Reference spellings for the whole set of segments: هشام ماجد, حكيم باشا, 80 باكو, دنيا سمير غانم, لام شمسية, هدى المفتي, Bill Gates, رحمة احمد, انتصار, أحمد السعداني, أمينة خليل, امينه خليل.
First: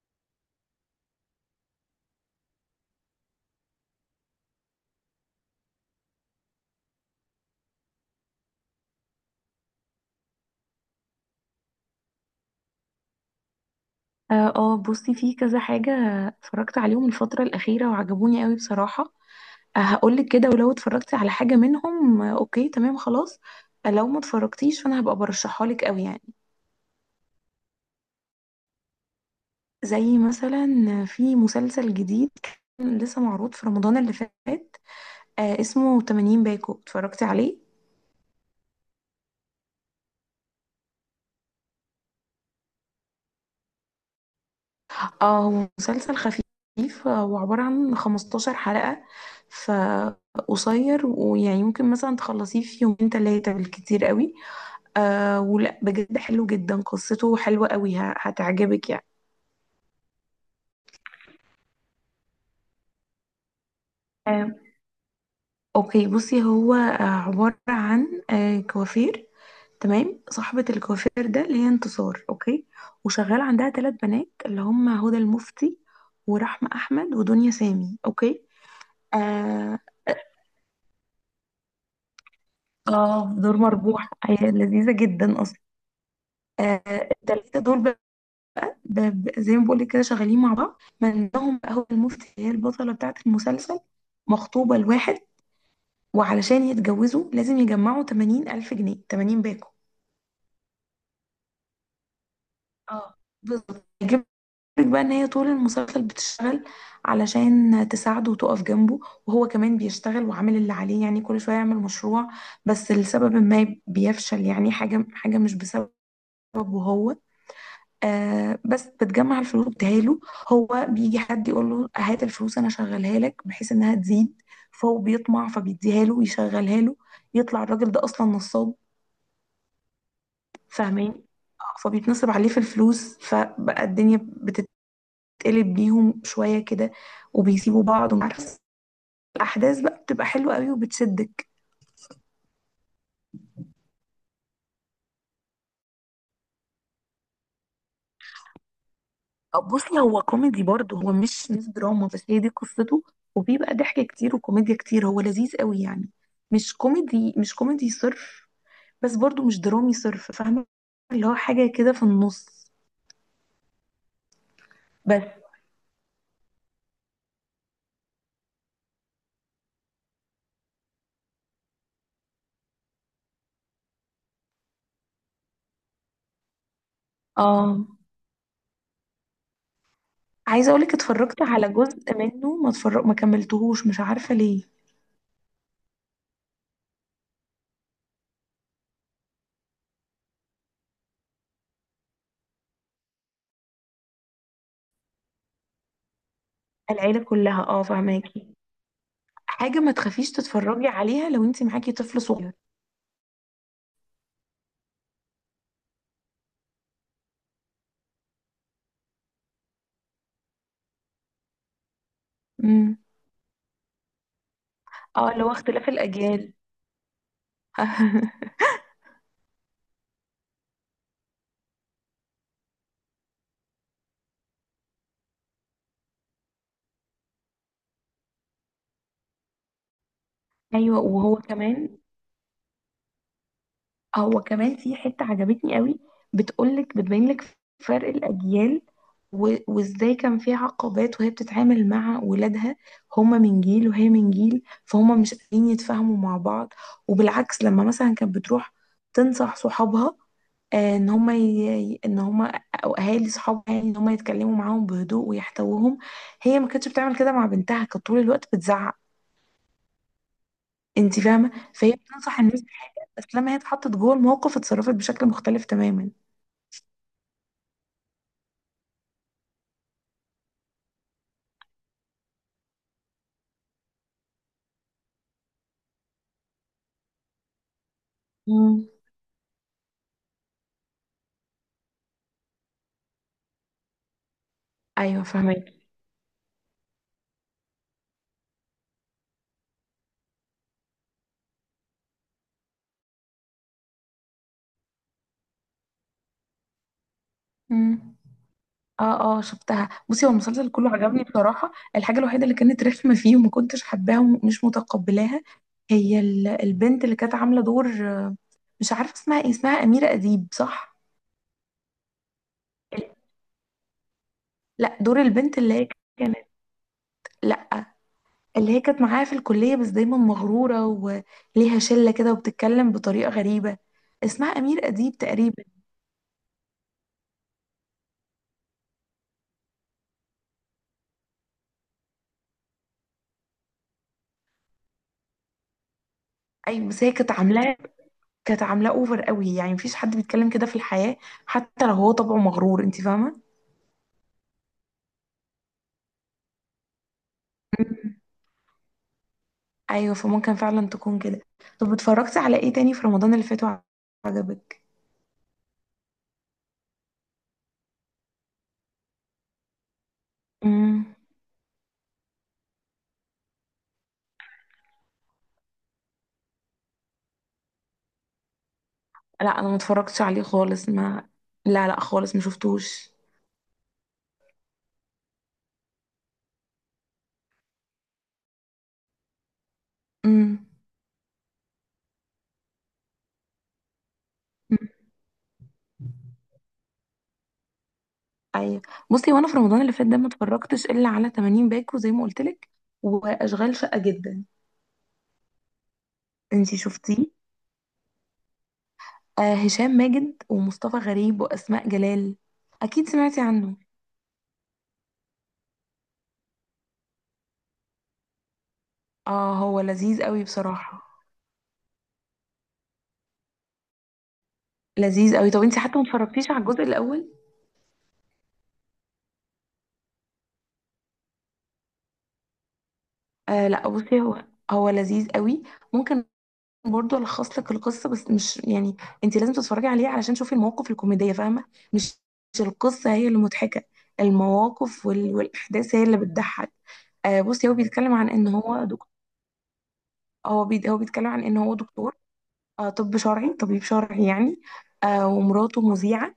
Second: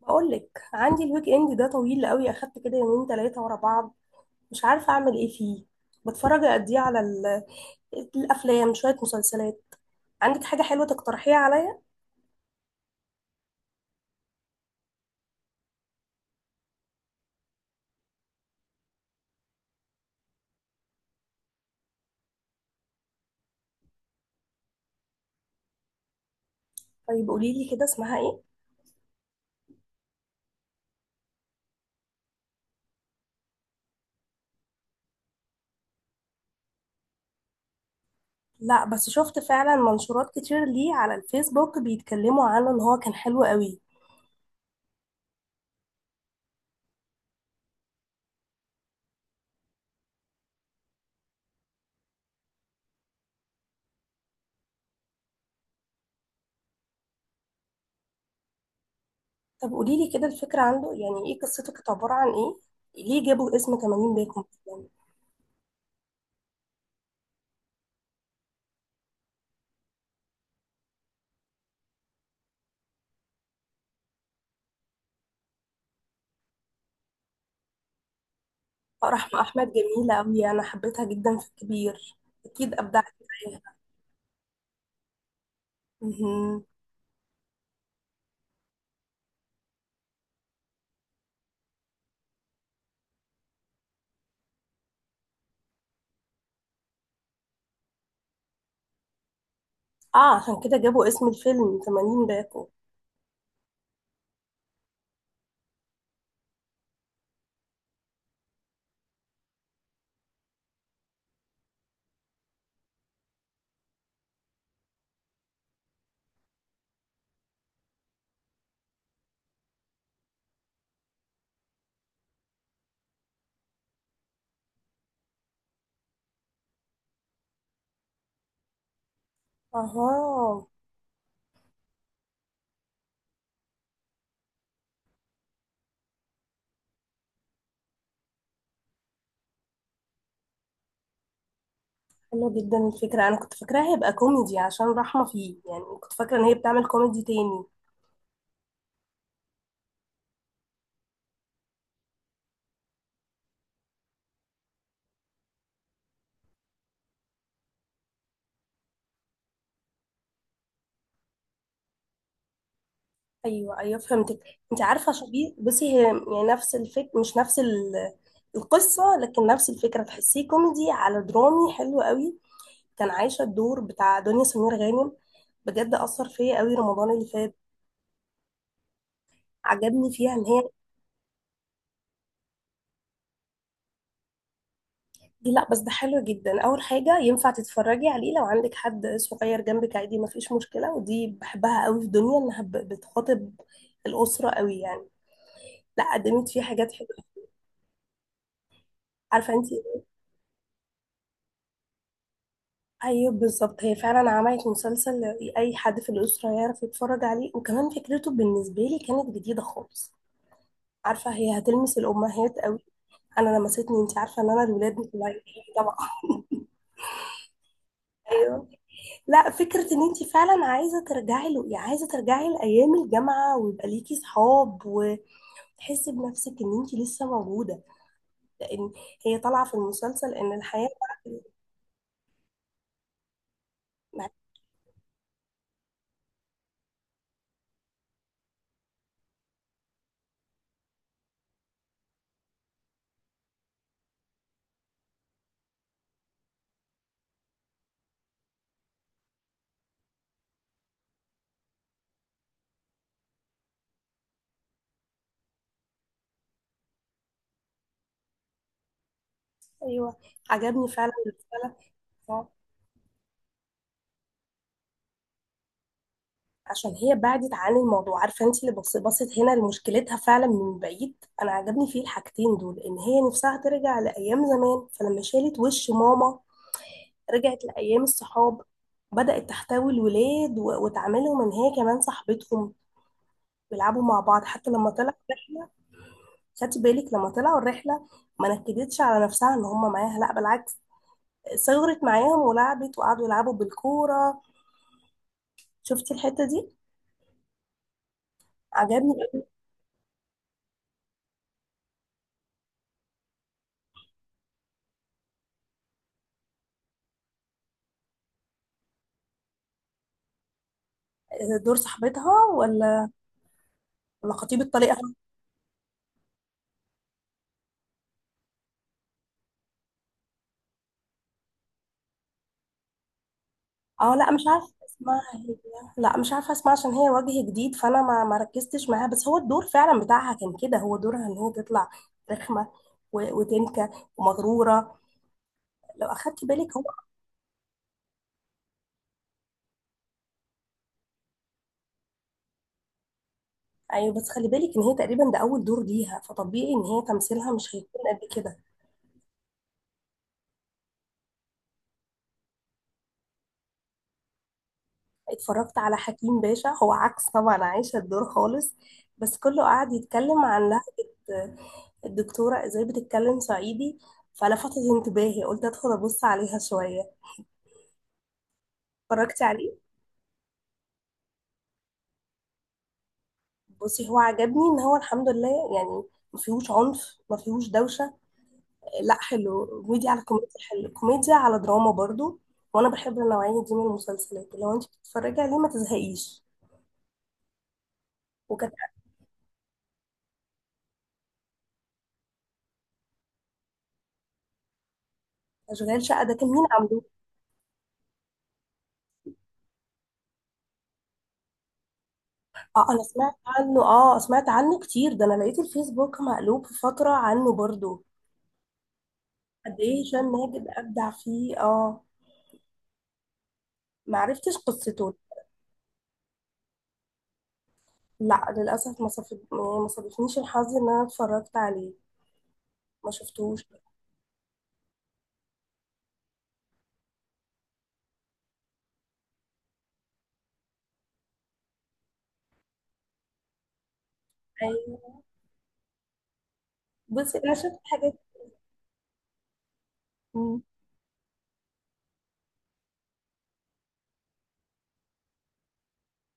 بقول لك عندي الويك اند ده طويل قوي، اخدت كده يومين ثلاثه ورا بعض. مش عارفه اعمل ايه فيه. بتفرج قد ايه على الافلام، شويه مسلسلات؟ عندك حاجه حلوه تقترحيها عليا؟ اه بصي في كذا حاجة. اتفرجت عليهم الفترة الأخيرة وعجبوني قوي بصراحة. هقولك كده، ولو اتفرجتي على حاجة منهم آه، اوكي تمام خلاص. لو ما اتفرجتيش فانا هبقى برشحها لك قوي يعني. طيب قولي لي كده، اسمها ايه؟ زي مثلا في مسلسل جديد كان لسه معروض في رمضان اللي فات. اسمه 80 باكو. اتفرجتي عليه؟ لا بس شفت فعلا منشورات كتير ليه على الفيسبوك بيتكلموا عنه ان هو كان حلو قوي. اه، هو مسلسل خفيف وعبارة عن 15 حلقة. فقصير، ويعني ممكن مثلا تخلصيه في يومين تلاتة بالكتير قوي. ولا بجد حلو جدا، قصته حلوة قوي، هتعجبك يعني. طب قولي لي كده الفكره عنده، يعني ايه قصته؟ كانت عباره عن ايه؟ ليه جابوا اسم 80 باكو آه يعني؟ اوكي بصي، هو عبارة عن كوافير. تمام، صاحبة الكوافير ده اللي هي انتصار، اوكي. وشغال عندها ثلاث بنات اللي هم هدى المفتي ورحمة احمد ودنيا سامي، اوكي. فرح احمد آه جميله قوي، انا حبيتها جدا في الكبير. اكيد ابدعت اه دور فيها. مربوح، هي لذيذة جدا اصلا. مهم. آه التلاتة دول زي ما بقولك كده شغالين مع بعض. منهم بقى هدى المفتي اللي هي البطلة بتاعة المسلسل، مخطوبة لواحد، وعلشان يتجوزوا لازم يجمعوا 80 ألف جنيه، 80 باكو. اه عشان كده جابوا اسم الفيلم 80 باكو. اه بالظبط. هيجيب لك بقى ان هي طول المسلسل بتشتغل علشان تساعده وتقف جنبه. وهو كمان بيشتغل وعامل اللي عليه، يعني كل شويه يعمل مشروع، بس لسبب ما بيفشل يعني، حاجه حاجه مش بسببه هو. بس بتجمع الفلوس بتهاله. هو بيجي حد يقول له هات الفلوس انا شغلها لك بحيث انها تزيد، فهو بيطمع فبيديها له ويشغلها له. يطلع الراجل ده اصلا نصاب، اها، فاهماني؟ فبيتنصب عليه في الفلوس، فبقى الدنيا بتتقلب بيهم شوية كده، وبيسيبوا بعض ومش عارفة. الأحداث بقى بتبقى حلوة قوي وبتشدك. حلو جدا الفكرة، انا كنت فاكراها هيبقى كوميدي عشان رحمة فيه، يعني كنت فاكرة ان هي بتعمل كوميدي تاني. بصي، هو كوميدي برضه، هو مش دراما، بس هي دي قصته. وبيبقى ضحك كتير وكوميديا كتير، هو لذيذ قوي يعني. مش كوميدي، مش كوميدي صرف، بس برضه مش درامي صرف. فاهمة؟ اللي هو حاجة كده في النص. ايوه، ايوه، فهمتك. انت عارفة بس شبيه، بصي هي يعني نفس الفك، مش نفس القصة، لكن نفس الفكرة، تحسيه كوميدي على درامي، حلو قوي. كان عايشة الدور بتاع دنيا سمير غانم، بجد أثر فيا قوي رمضان اللي فات. اه عجبني فيها ان هي عايزة اقولك اتفرجت على جزء منه، ما اتفرج، ما كملتهوش، مش عارفة ليه. دي. لا بس ده حلو جدا، اول حاجه ينفع تتفرجي عليه لو عندك حد صغير جنبك، عادي ما فيش مشكله، ودي بحبها قوي في دنيا انها بتخاطب الاسره قوي يعني. لا قدمت فيه حاجات العيلة حلوه، كلها، فهماكي، عارفه انت. حاجة ما تخافيش تتفرجي عليها لو انت معاكي طفل صغير. ايوه بالظبط، هي فعلا عملت مسلسل اي حد في الاسره يعرف يتفرج عليه، وكمان فكرته بالنسبه لي كانت جديده خالص. عارفه هي هتلمس الامهات قوي، امم انا لمستني، انت عارفه ان انا الولاد مش... اه اللي هو اختلاف طبعا. الأجيال. ايوه. لا فكرة ان انت فعلا عايزة ترجعي له، يعني عايزة ترجعي لأيام الجامعة ويبقى ليكي صحاب وتحسي بنفسك ان انت لسه موجودة، لان هي طالعة في المسلسل ان الحياة... ايوه وهو كمان، هو كمان في حتة عجبتني قوي. بتقولك، بتبين لك فرق الأجيال، وازاي كان في عقبات وهي بتتعامل مع ولادها. هما من جيل وهي من جيل، فهما مش قادرين يتفاهموا مع بعض. وبالعكس لما مثلا كانت بتروح تنصح صحابها، ان هما او اهالي صحابها يعني، ان هما يتكلموا معاهم بهدوء ويحتوهم. هي ما كانتش بتعمل كده مع بنتها، كانت طول الوقت بتزعق. ايوه عجبني فعلا. انت فاهمه؟ فعلا. فهي بتنصح آه. الناس بحاجه، بس لما هي اتحطت جوه الموقف اتصرفت بشكل مختلف تماما. عشان هي بعدت عن الموضوع، عارفة انت اللي بصت هنا لمشكلتها فعلا من بعيد. انا عجبني فيه الحاجتين دول، ان هي نفسها ترجع لأيام زمان، فلما شالت وش ماما رجعت لأيام الصحاب، مم. بدأت تحتوي الولاد وتعاملهم ان هي كمان صاحبتهم، بيلعبوا مع بعض. حتى لما طلع ايوه الرحله، فاهمك. خدتي بالك لما طلعوا الرحله؟ ما نكدتش على نفسها ان هم معاها، لا بالعكس، صغرت معاهم ولعبت، وقعدوا يلعبوا بالكوره. شفتي الحته دي؟ امم عجبني. اه، اه، شفتها. بصي هو المسلسل كله عجبني بصراحه، الحاجه الوحيده اللي كانت رخمه فيه وما كنتش حباها ومش متقبلاها، هي البنت اللي كانت عامله دور. مش عارفه اسمها ايه، اسمها اميره اديب، صح؟ دور صاحبتها، ولا خطيب لا، الطليقه؟ دور البنت اللي هي كانت لا اللي هي كانت معاها في الكليه، بس دايما مغروره وليها شله كده وبتتكلم بطريقه غريبه. اه لا مش اسمها عارفه امير اديب اسمها هي. تقريبا. لا مش عارفه اسمها عشان هي وجه جديد، فانا ما ركزتش معاها، بس هو الدور فعلا بتاعها كان كده، هو دورها ان هي تطلع رخمه وتنكه ومغروره، لو اخدتي بالك. ايوه بس هي كانت عاملاه اوفر قوي يعني، مفيش حد بيتكلم كده في الحياة، حتى لو هو طبعه مغرور. انت فاهمة؟ ايوه بس خلي بالك ان هي تقريبا ده اول دور ليها، فطبيعي ان هي تمثيلها مش هيكون مم. قد كده. ايوه فممكن فعلا تكون كده. طب اتفرجتي على ايه تاني في رمضان اللي فات وعجبك؟ اتفرجت على حكيم باشا، هو عكس طبعا عايشه الدور خالص، بس كله قعد يتكلم عن امم لهجه الدكتوره ازاي بتتكلم صعيدي، فلفتت انتباهي، قلت ادخل ابص عليها شويه. اتفرجتي لا، انا عليه؟ ما اتفرجتش عليه خالص ما لا، لا خالص ما شفتوش. بصي هو عجبني ان هو الحمد لله يعني ما فيهوش عنف، ما فيهوش دوشه. لا حلو، كوميديا على كوميديا، امم. حلو، كوميديا على دراما برضو. وانا بحب النوعيه دي من المسلسلات، لو انت مم. بتتفرجي عليه ما تزهقيش. وكانت... ايوه. بصي وانا في رمضان اللي فات ده ما اتفرجتش الا على 80 باكو زي ما قلت لك، واشغال شقة جدا. اشغال شقه ده كان مين انتي عامله؟ شفتيه؟ هشام ماجد ومصطفى غريب واسماء جلال. اه انا اكيد سمعت سمعتي عنه، عنه، اه سمعت عنه كتير ده، انا لقيت الفيسبوك مقلوب في فتره عنه برضو. اه قد هو ايه لذيذ هشام قوي ماجد بصراحة. ابدع فيه، اه. ما عرفتش قصته. لذيذ قوي. طب انت حتى ما اتفرجتيش على الجزء الاول؟ لا للاسف، ما صف... يعني ما صادفنيش الحظ ان انا اتفرجت عليه، ما شفتوش. لا بصي، هو لذيذ قوي. ممكن برضو الخص لك القصة، بس مش يعني، انت لازم تتفرجي عليه علشان تشوفي المواقف الكوميدية. فاهمة؟ مش مش القصة هي اللي مضحكة، المواقف ايوه والاحداث هي اللي بتضحك. بصي انا بصي هو شفت بيتكلم حاجات. عن ان هو دكتور. مم. هو بيتكلم عن ان هو دكتور، طب شرعي، طبيب شرعي يعني. ومراته مذيعة،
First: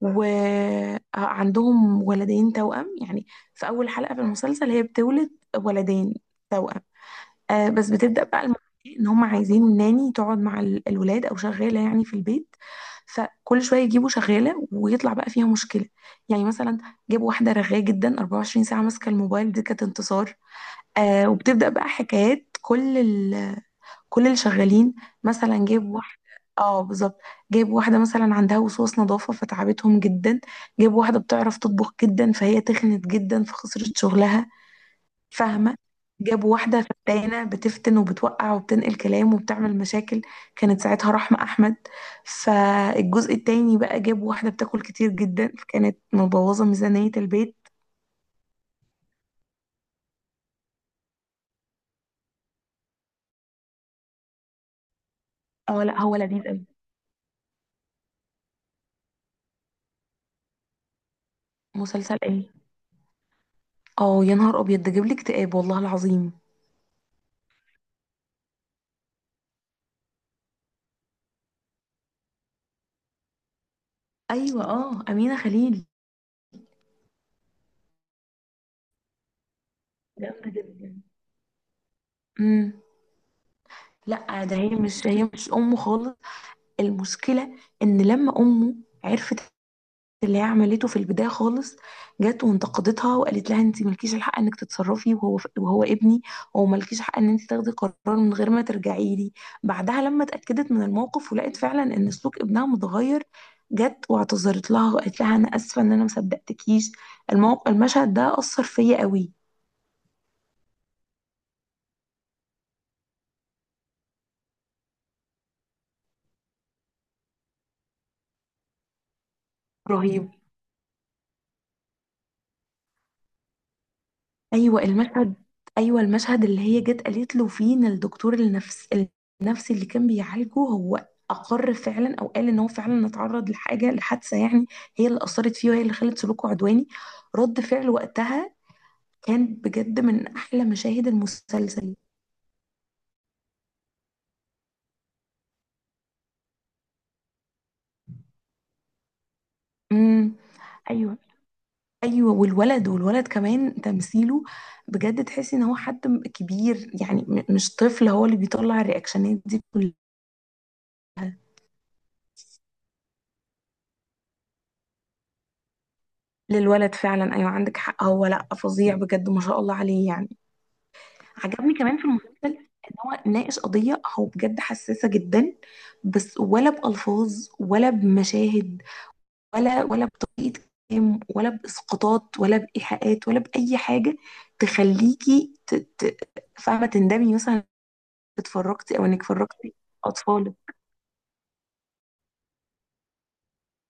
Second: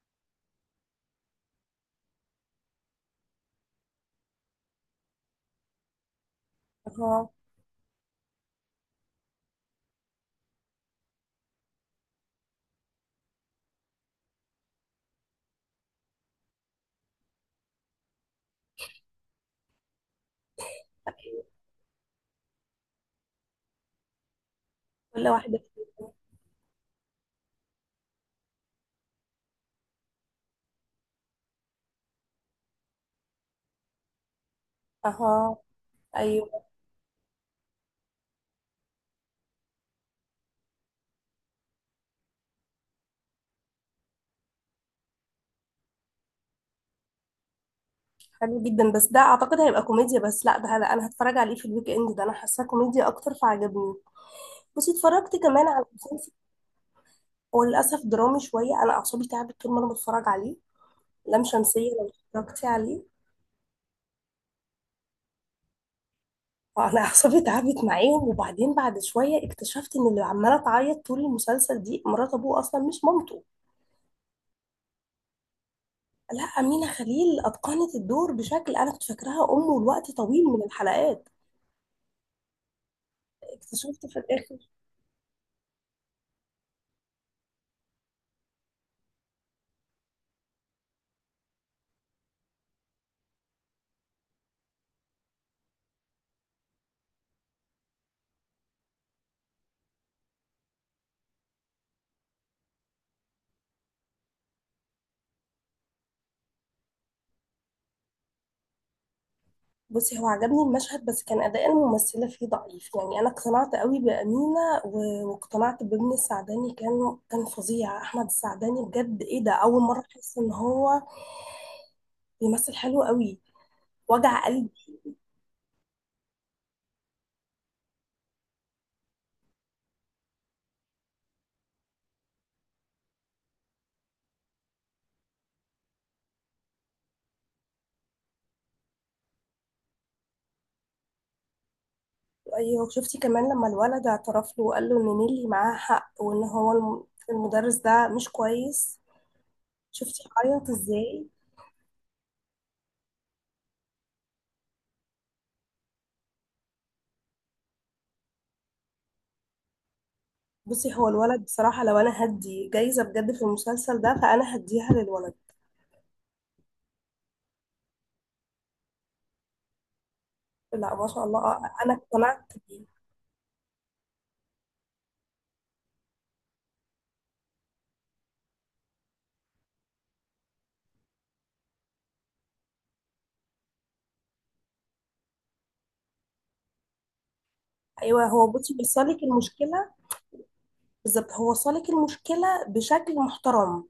وعندهم ولدين توأم يعني. في أول حلقة في المسلسل هي بتولد ولدين توأم. اها. بس بتبدأ بقى الموضوع، إن هم عايزين ناني تقعد مع الولاد أو شغالة يعني في البيت. فكل شوية يجيبوا شغالة ويطلع بقى فيها مشكلة. يعني مثلا جابوا واحدة رغاية جدا، 24 ساعة ماسكة الموبايل، دي كانت انتصار. أيوة. وبتبدأ بقى حكايات كل اللي شغالين. كل واحده مثلا جايب فيهم. واحدة اه بالظبط. جايب واحدة مثلا عندها وسواس نظافة فتعبتهم جدا. جايب واحدة بتعرف تطبخ جدا فهي تخنت جدا فخسرت شغلها. اها، فاهمة؟ جاب ايوه. واحدة فتانة بتفتن وبتوقع وبتنقل كلام وبتعمل مشاكل، كانت ساعتها رحمة أحمد. فالجزء التاني بقى جاب واحدة بتاكل كتير جدا، فكانت مبوظة ميزانية البيت. حلو جدا، بس ده اعتقد هيبقى كوميديا بس. لا ده لا، انا هتفرج عليه في الويك اند ده، انا حاساه كوميديا اكتر فعجبني. بصي اتفرجت كمان اه، على لا هو مسلسل، لذيذ أوي. هو للأسف درامي شوية، أنا أعصابي تعبت طول ما أنا بتفرج عليه. لام شمسية، لو مسلسل ايه؟ اتفرجتي عليه؟ اه، يا نهار أبيض، ده جاب لي اكتئاب والله العظيم. أنا أعصابي تعبت معاهم، وبعدين بعد شوية اكتشفت إن اللي عمالة تعيط طول المسلسل دي مرات أبوه أصلا مش مامته. ايوه، امينه خليل لا أمينة خليل أتقنت الدور بشكل، أنا كنت فاكراها أمه لوقت طويل جامدة من جدا. الحلقات، امم اكتشفت في لا ده، الآخر. هي مش امه خالص. المشكله ان لما امه عرفت اللي هي عملته في البدايه خالص، جت وانتقدتها وقالت لها انت مالكيش الحق انك تتصرفي، وهو ابني، وهو مالكيش حق ان انت تاخدي قرار من غير ما ترجعي لي. بعدها لما اتاكدت من الموقف ولقيت فعلا ان سلوك ابنها متغير، جت واعتذرت لها وقالت لها انا اسفه ان انا ما صدقتكيش. الموقف، المشهد ده اثر فيا قوي. بصي هو عجبني المشهد، بس كان أداء الممثلة فيه ضعيف يعني، أنا اقتنعت قوي بأمينة واقتنعت بابن السعداني، كان فظيع أحمد السعداني، بجد إيه ده، أول مرة رهيب. أحس إن هو بيمثل حلو قوي، وجع ايوه قلبي. المشهد ايوه المشهد اللي هي جت قالت له فيه ان الدكتور النفسي اللي كان بيعالجه هو اقر فعلا او قال ان هو فعلا اتعرض لحاجه، لحادثه يعني. هي اللي اثرت فيه، وهي اللي خلت سلوكه عدواني. رد فعل وقتها كان بجد من احلى مشاهد المسلسل. أيوة شفتي كمان لما الولد اعترف له وقال له إن نيلي معاها حق، وإن هو المدرس ده مش كويس؟ شفتي امم. عيط ايوه إزاي؟ ايوه والولد كمان تمثيله بجد، تحسي ان هو حد كبير يعني، مش طفل، هو اللي بيطلع الرياكشنات دي. بصي هو الولد بصراحة، لو أنا هدي جايزة بجد في المسلسل ده فأنا هديها للولد. للولد فعلا، ايوه عندك حق، هو لا فظيع بجد ما شاء الله عليه يعني. لا ما شاء الله. عجبني أنا كمان في اقتنعت المسلسل بيه. ان هو ناقش قضيه، هو بجد حساسه جدا، بس ولا بالفاظ، ولا بمشاهد، ولا بطريقه كلام، ولا باسقاطات، ولا بايحاءات، ولا باي حاجه تخليكي فاهمه تندمي مثلا إنك ايوه هو، بصي اتفرجتي، او بيصالك انك فرجتي المشكله، اطفالك. بالظبط هو صالك المشكله بشكل محترم.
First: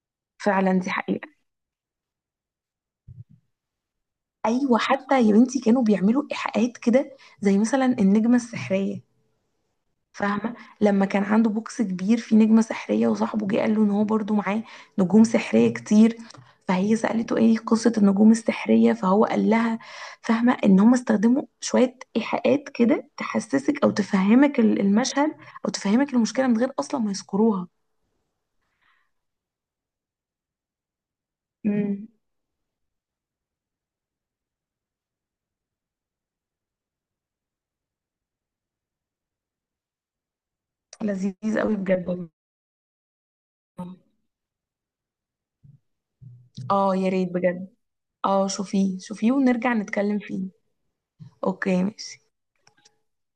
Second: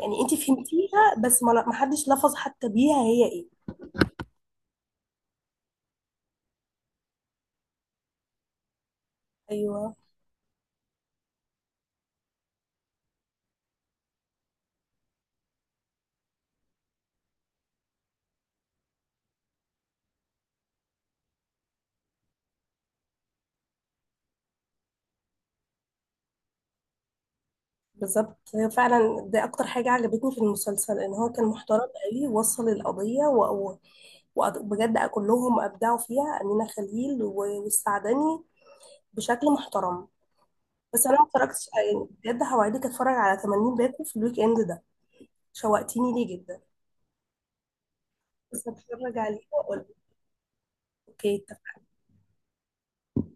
يعني انت فعلا دي فهمتيها، حقيقه. بس ما حدش لفظ حتى بيها هي ايه. ايوه حتى يا بنتي كانوا بيعملوا ايحاءات كده، زي مثلا النجمه السحريه. ايوه فاهمة؟ لما كان عنده بوكس كبير فيه نجمة سحرية، وصاحبه جه قال له ان هو برضو معاه نجوم سحرية كتير. فهي سألته ايه قصة النجوم السحرية، فهو قال لها، فاهمة، ان هم استخدموا شوية ايحاءات كده تحسسك او تفهمك المشهد، او تفهمك المشكلة من غير اصلا ما يذكروها. بالظبط، هي فعلا دي اكتر حاجه عجبتني في المسلسل، ان هو كان محترم امم. قوي، وصل القضيه وبجد كلهم ابدعوا فيها، امينه خليل والسعدني، بشكل محترم. بس انا ما لذيذ اتفرجتش قوي يعني، بجد والله. بجد هوعدك اتفرج على 80 باكو في الويك اند ده، شوقتيني ليه جدا. اه يا ريت بجد. اه بس شوفيه هتفرج شوفيه، عليه ونرجع واقول لك. نتكلم فيه. اوكي اتفقنا. اوكي ماشي.